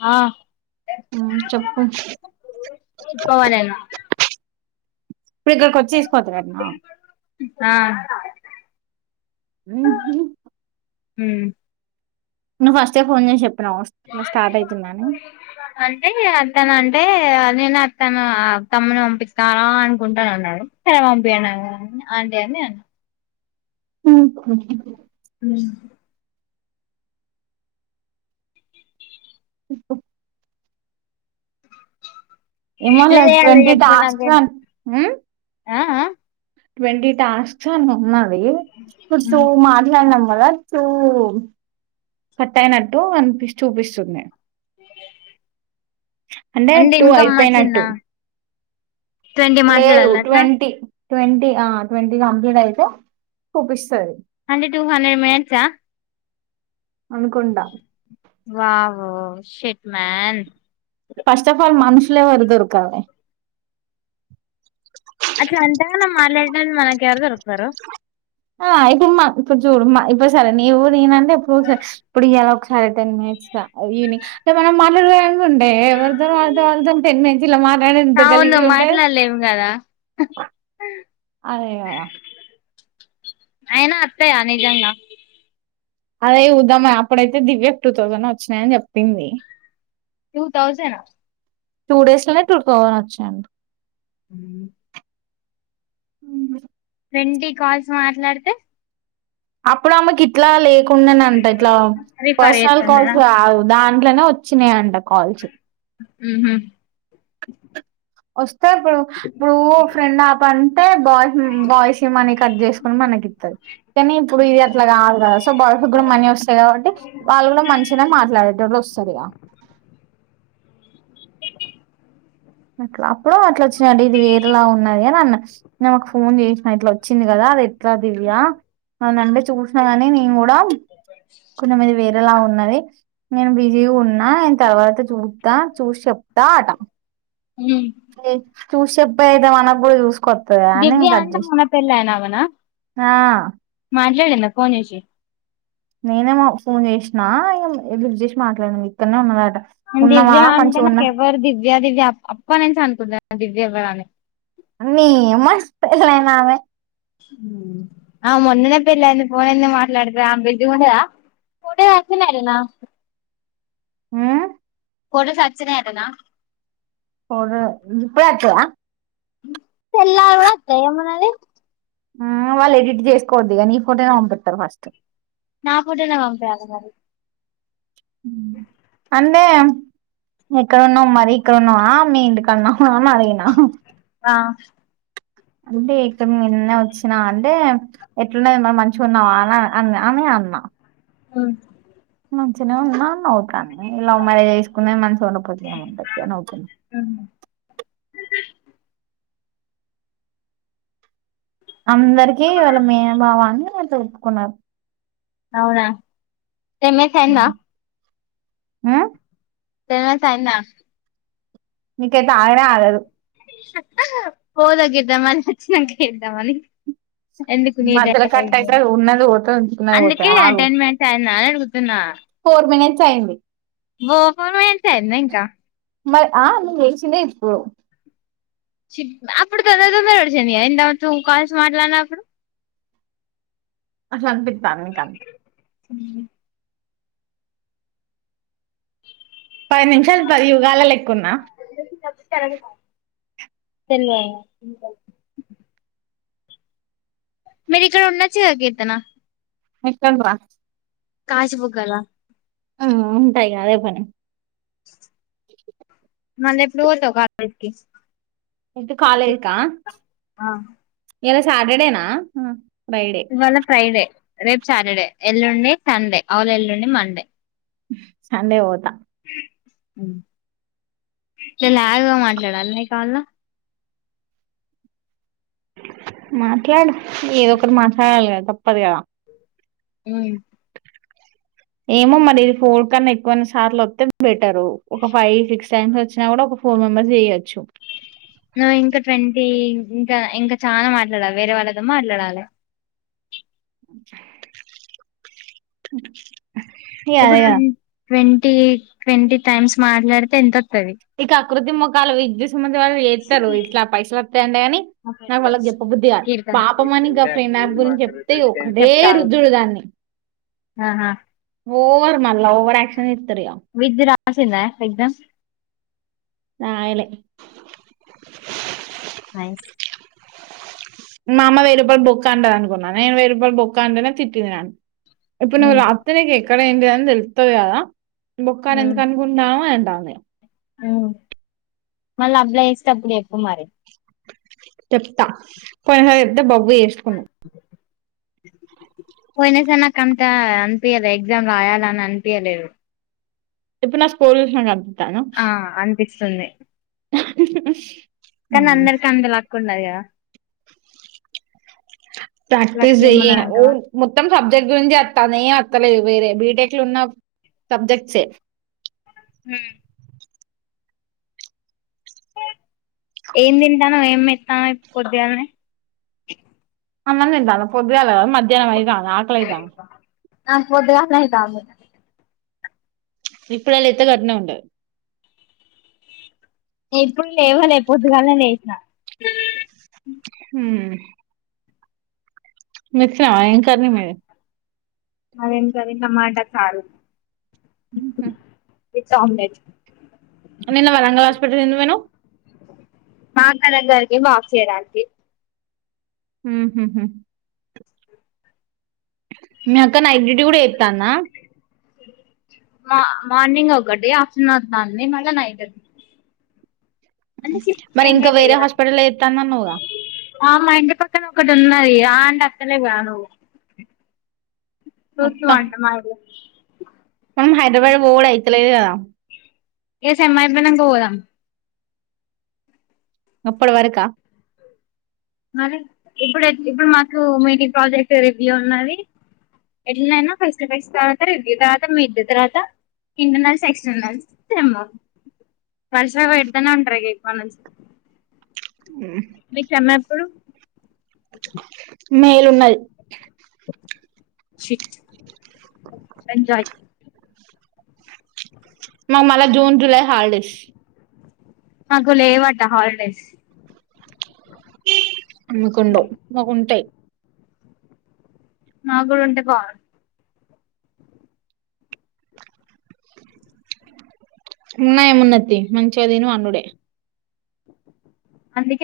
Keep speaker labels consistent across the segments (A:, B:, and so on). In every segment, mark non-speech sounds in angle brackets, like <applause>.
A: ఆ
B: ఆ చెప్పు
A: చెప్పుకోవాలేను
B: ఇప్పుడు ఇక్కడికి వచ్చి తీసుకువోతడటన
A: ఆ
B: ఉహూ
A: హుమ్
B: నువ్ ఫస్టే ఏ ఫోన్ చేసి చెప్పు
A: అంటే తను అన్ అంటే నేను అ తను తమ్ముని పంపిస్తాను అనుకుంటాను అన్నాడు సరే పంపియండి ఆంటీ అని నేను అన్న
B: హుమ్
A: ఉమ్ ఎట్లా
B: ఎమోలే
A: చేయాలి
B: ట్వంటీ
A: చెప్పు
B: టాస్క్
A: నాకు
B: లన్ హు
A: ఆ ఆ
B: ట్వంటిీ టాస్క్ ఏమో ఉన్నాయి ఈ ఇప్పుడు టు మాట్లాడినం కదా టు కట్ అయినట్టు అని చూపిస్తుది అంటే టూ
A: ఇన్కమ్
B: అయిపోయినట్టు
A: వచ్చిందా ట్వంటీ
B: లేదు
A: మాట్లాడాలి అట్లా
B: ట్వంటీ ట్వంటీ ఆ ట్వంటీ కంప్లీట్ అయితే చూపిస్తది
A: అంటే టూ హండ్రెడ్ మినట్సాఆ
B: అనుకుంటా
A: వావ్వో షెట్ మన్
B: ఫస్ట్ ఆఫ్ ఆల్ మనుషులే వరుదొరుకాలే
A: అట్లా అంటాన్న మారలే మన్ మనకి ఎవరు దొరుకుతారు
B: ఆ ఇప్పుడు మా ఇప్పుడు చూడు మా ఇప్ సరే నీవు నేనంటే ఎప్పుడోసారి ఇప్పుడు ఏలా సరే టెన్ మినిట్స్ గ అ ఈవినింగ్ సో మనం మాట్లాడుకుంటుంటే వద్దు వద్దు వద్దున్ టెన్ మినిట్ ఇలా మాట్లాడింటె ఇంత
A: అవును
B: గలీజుగ ఉంటది
A: మాట్లాడలేము కదా అయినా అత్తయా నిజంగా
B: అదే చుద్దామా అప్పుడైతే దివ్యకి టూ తౌసండ్ వచ్చినాయి అని చెప్పింది
A: టూ తౌజను
B: టూ డేస్ లోనే టూ తౌసండ్ వచ్చినాయంట
A: హ్మ్
B: మ్మ్
A: ట్వంటీ కాల్స్ మాట్లాడితే
B: అప్పుడు ఆమెకి ఇట్లా లేకుండెనంట ఇట్లా
A: రిఫర్
B: పర్సనల్ కాల్స్
A: చేస్తున్నారా
B: కాదు దాన్ ఇట్లనే వచ్చిన్యాయంట
A: ఉ హుమ్
B: వస్త్ తే ప్పుడు నువు ఫ్రెండ్ ఆప్ అంటే బాయ్ బాయ్స్ మనీ కట్ చేసుకుని మనకి ఇత్తది. కానీ ఇప్పుడు ఇది అట్లా కాదు కదా సో బాయ్స్ కూడా మనీ వస్తాయి కాబట్టి వాళ్ళు కూడా మంచిగానే మాట్లాడేటోళ్ళు వస్సాదిగా అట్లా అప్పుడు అట్లచ్ అది ఇది వేరేలా ఉన్నది అని అన్న నే ఒక ఫోన్ చేసిన ఇట్లా వచ్చింది కదా అది ఎట్లా దివ్యా అనంటే చూసినా గానీ నేను కూడా కొంచెం ఇది వేరేలా ఉన్నది. నేను బి జీ ఉన్నా ఆయన తర్వాత చూత్తా చూసి చెప్తా ఆట ఎ చూసబ్ పోయ్ అయితే మనకు కూడా చూసుకొత్తదా అని
A: దివ్య
B: ఇంక కట్
A: అంటే
B: జేసి
A: మొన్న పెళ్ళైన
B: ఆ
A: లేదన్న ఫోన్ చేసి
B: నేనే మా ఫోన్ చేసిన ఇక లిఫ్ట్ చేసి మాట్లాడినా ఇక్కడనే ఉన్నదట్
A: దివ్య అంటే నాకు ఎవరు దివ్య దివ్య అప్ అప్ప నుంచి అనుకుంటన ఆ దివ్య ఎవ్వరాని
B: నీ యమ పెళ్లైనామె
A: మ్ ఆమె మొన్ననే పెళ్ళంది ఫోన్ ఎంది మాట్లాడతది ఆమే బిజిగా ఉండదా
B: హ్మ్
A: కొడు సచ్చినాయి అటన
B: గిప్పుడే వత్తద
A: తెల్లారి గూడా వత్తాయ్ ఏమనాలి
B: ఆ వాళ్ళు ఎడిట్ చేసుకోవద్దు ఇగ నీ ఫోటోనే పంపిత్తరు ఫస్టు
A: నా ఫోటోనే పంపియాల మరి
B: మ్మ్ అంటే ఇక్కడున్నాం మరి ఇక్కడ ఉన్నావా మీ ఇంటి కాన్న అ మారిగిన
A: ఆ
B: అంటే ఇక మినచ్చు విన అంటే ఎట్లుండది మరి మంచిగా ఉన్నావా అని అ అని అన్న
A: ఆ
B: మంచిగానే ఉన్న అన్నావు కాన్ని లవ్ మ్యారేజ్ చేసుకునే మనసు ఉన్నపోతే ఏమి ఉంటది నవ్కున్నా అందరికి వాళ్ళ మేన బావా అని అం తెప్పుకున్నారు
A: అవునా టెన్ మేన్స్ అయ్యిందా
B: ఆ
A: తెనాస్ అయ్యిందా
B: మీకైతే ఆగనే ఆగదు
A: పోదాగ గిద్దమరి వచ్చిన గిద్దమరి
B: మధ్యల కట్ అయితే ఉన్నది పోతే ఉంచుకున్నది పోత
A: అందుకే
B: ఆగు
A: టెన్ మినిట్స్ అయిందా అని
B: ఫోర్ మనిట్ చయండి
A: వ ఫో మెంటాయేది ఇంకా
B: మరి ఆ నేన్ లేచిందే ఇప్పు
A: చిన్ అప్పుడు తొందరగా తొందరగా ఓడుచింది గదా ఏందో టు కాల్స్ మాట్లాడిన అప్పుడు
B: అసలు అనిపింతందా నిక్ అంత్
A: ఉహు
B: పది నిమిషాలు పదియుగాలా లెక్క ఉన్నా
A: కారం తెవే మీరు ఇక్కడ ఉండచ్చు గదా కీర్తన
B: ఎక్కడ్రా
A: కాజ్ బుకాల
B: ఆ ఉంట ఇగ అదే పని
A: మళ్ళ ఎప్పుడు పోతావు కర్ కల్ కి
B: ఏంటి కాలేక ఇలా సాటర్డే నా ఆ
A: ఇవాళ ఫ్రైడే రేపు సాటర్డే ఎల్లుండి సండే ఆవుల్ ఎల్లుండి మండే
B: సండే ఓతా
A: ఇట్లా లాగ్గా మాట్లాడాల నీ కాల్ లు
B: మాట్లాడు ఏదో ఒకటి మాట్లాడాలి కదా తప్ప తప్పది కదా
A: ఉ
B: ఏమో మరి ఇది ఫోడ్ కన్నా ఎక్కువ అన్ని సార్లు వత్తే వెట్ టారు ఒక ఫైవ్ సిక్స్ టైమ్స్ వచ్చినా కూడా ఒక ఫోర్ మెంబర్స్ ఏయేచ్చు
A: నువ్వు ఇంకా ట్వంటీ ఇంకా ఇంకా చనా మాట్లాడాలి వేరే వాళ్ళతో మాట్లాడాలి
B: అ
A: ఇప్పుడు ట్వంటి ట్వంటీ టైమ్స్ మాట్లాడితే ఎంత వత్తది
B: ఇక అకృతి ముఖాలు విద్యుత్ సంబందిి వాళ్ళు వస్తారు ఇట్లా పైసలు అంతే అని నాకు వాళ్ళకి చెప్పబుద్ధిగా
A: కీర్తన
B: పాపమని ఇంకా ఫ్రెండ్ నా గురించి చెప్తే ఒకటే
A: చెప్తా ఆగు
B: రుదుడు దాన్ని
A: ఆహా
B: ఓవర్ మాల్ ఓవర్ యక్షన్ ఇత్రరుగా
A: విద్య రాసిందా ఎగ్జామ్
B: నళ్లే
A: నైస్
B: మా అమ్మ వెయ్యి రూపాయలు బొక్క అంటది అనుకున్నాను నేను వెయ్యి రూపాయ బొక్క అంటనే తిట్టింది నను ఇప్పుడు నువ్వు రాత్రనే కేక ఇక్కడ ఏంటిదని తెలుస్తుంది కదా బొక్కారు ఎందుకనుకుంటవా ఎంటాన్నా
A: మళ్ళ అప్లయ్ చేసేటప్పుడు చెప్పు మరి
B: చెప్త పో ఎద్ద బ పో ఎస్కున్నా
A: పోయినా సరే నాకు అంత అనిపిం చలే ఎగ్జామ్ రాయాల అని అనిపియలేరు
B: ఇప్పుడు నా స్కోర్ విషన్ క
A: ఆ అనిపిస్తుంది
B: ఓ
A: కానీ అందరికి అందలా కున్నాయా లక్
B: ప్రాక్టిస్
A: ఏమన్నా
B: జ ఓ
A: అంటవా
B: మొత్తం సబ్జెక్ట్ గురించి వస్తా నేం వత్తలేదు వేరే బీటెక్ లో ఉన్న సబ్జెక్ట్సే
A: హమ్ ఏం తింటాను ఏం ఎత్తాను పొద్దుగాని
B: అన్నం తిన్నటవ పొదు అల మ మధ్యాహ్నం ఇతా అక్ల ఇదా
A: నాకుపోద్దుగా కా
B: ఇప్పుడులా ఎంత కఘట్న ఉండ
A: ఇప్పుడు లేవలే పొద్దుగానే లేసిన
B: హమ్ మీ స ఇకని మే
A: అరేం కది టమాటా సారు
B: ఉహుమ్
A: విత్స్ ఆమ్లేడ్
B: నిన్న వరంగల్ హాస్పిటల్ కి ఎందుకు పోయిన
A: <unintelligible> బ్యాంక్ ఇయడానికి
B: ఉహుహు మీ అక్క నైట్ డ్యూటీ కూడా ఎతానా
A: మా మార్నింగ్ ఒకటి ఆఫ్టర్నూన్ <unintelligible> మళ్ళా నైట్ అ
B: మరి ఇంకా వేరే హాస్పిటల్ ఎత్తానన్నావుగా
A: అ మా ఇంటి పక్కన ఒక్కటి <unintelligible> అయ్యా <unintelligible> నువ్వు చూస్తూ
B: మొత్తా
A: అంట మా ఇల్లు
B: మ హైదరాబడ పోలేయితులే
A: ఏ సేమ్ అయిపోయినకా పోదాం
B: అప్పుడు వరక
A: మరి ఇప్పుడు ఇప్పుడు మాకు మీ ప్రాజెక్ట్ రివ్యూ ఉన్నది ఎట్లయినా ఫస్ట్ ఫస్ట్ తర్వాత రివ్యూ తర్వాత మిడ్ తర్వాత ఇంటర్నల్స్ ఎక్స్టర్నల్స్ వరసగా పెడదనే ఉంటారుక్ మ నుంచి మీ కన్నా
B: మేలున్నది
A: షట్ గంజాయి
B: మా మల్ల జూన్ జులై హాలిడేస్
A: మాకు ఏవాట హాలిడేస్
B: మీకు ఉండవ్ మాకు ఉంటాయి
A: మాక్కూడా ఉంటే బాగుండు
B: ఉన్నాయ ఉన్నతి <unintelligible> అనుడే
A: <unintelligible>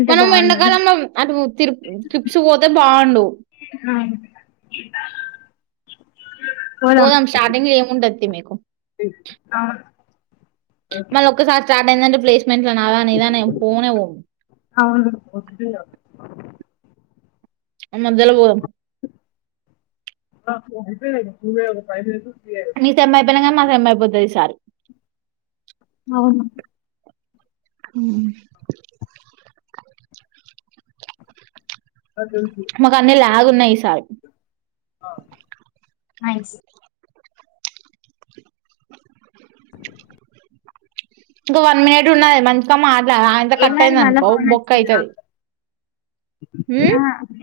A: ఉంటే
B: మనం
A: బాగుండు
B: ఎండాకాలంలో అటు తి త్రిప్స్ పోతే బాగుండు పోదాం స్టార్టింగ్ ఏం ఉంటది మీకు మళ్ళ ఒకసారి స్టార్ట్ అయ్యింది అంటే <unintelligible> నాదా నీదా పోనే పో <unintelligible> పోదాం
A: <unintelligible>
B: మీ సేమ్ అయ్యిపోయాక మా సేమ్ అయ్యిపోతాది ఈ సారి
A: అవును
B: ఉహు మాకు అన్నీ లెగ్ ఉన్నాయి ఈ సారి
A: నైస్
B: ఇగా వన్ మినిట్ ఉన్నది మంచిగా మా <unintelligible> కట్టట్
A: ఏమైంది
B: అయింది
A: మళ్ళా
B: అనుకో
A: ఫోన్
B: బుక్
A: వచ్చిందా
B: అయ్యితది
A: ఆ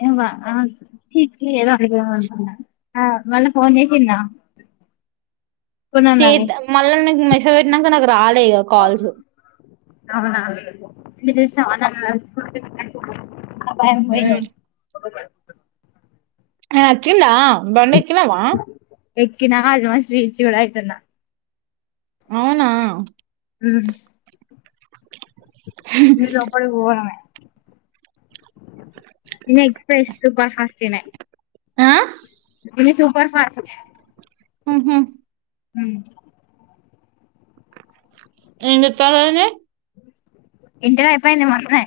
A: ఇవా మళ్ళ ఫోన్ చేసిందా కొన్నాన్నావి
B: చేద్ద మళ్ళ నాక్ మెస్ సేజ్ పెట్టినాక నాకు రాలె ఇగా కల్స్
A: అవునా అ భయం పోఇంది
B: ఆ అచ్చిందా బడెక్కి కినవా
A: ఎక్కినా అల్మోస్ట్ రిచ్ కూడా అయితున్నా
B: అవునా
A: ఆ మీరు లోపలికి పోవడమే ఇన్ ఎక్స్్రెస్ సూపర్ ఫాస్ట్ ఎనయే
B: ఆ
A: ఇది సుపర్ ఫాస్ట్
B: మ్ హు
A: హు
B: ఎం చేతర్రు ఆయనే
A: ఇంటర్ అయిపోయింది మొన్ననే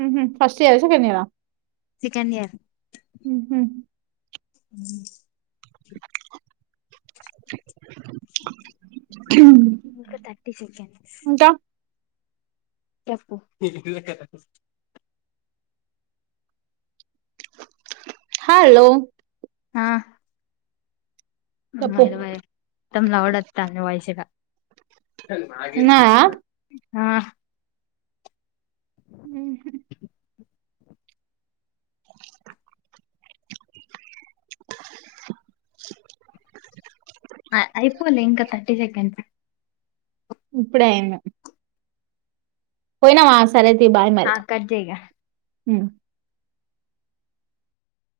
B: మ్ హు ఫస్ట్ ఇయర్ సెకండ్ ఇయర్ ఆ
A: సెకండ్ ఇయర్
B: హ
A: అ ఇంకా తర్టీ సెకండ్స్
B: ఇంకా
A: చెప్పు
B: హలో
A: ఆ
B: చెప్పు
A: మొత్తం లవుడ్ వాతంది వాయిస్ ఇగా చే
B: ఉన్నావా
A: ఆ
B: హ
A: అయిపోవలేి ఇంకా థర్టీ సెకండ్స్
B: ఇప్పుడే అయ్యిన్ది పోయినవా ఆస్ సరే తి బాయ్ మరి
A: ఆ కట్ చేయ్ ఇగ
B: హ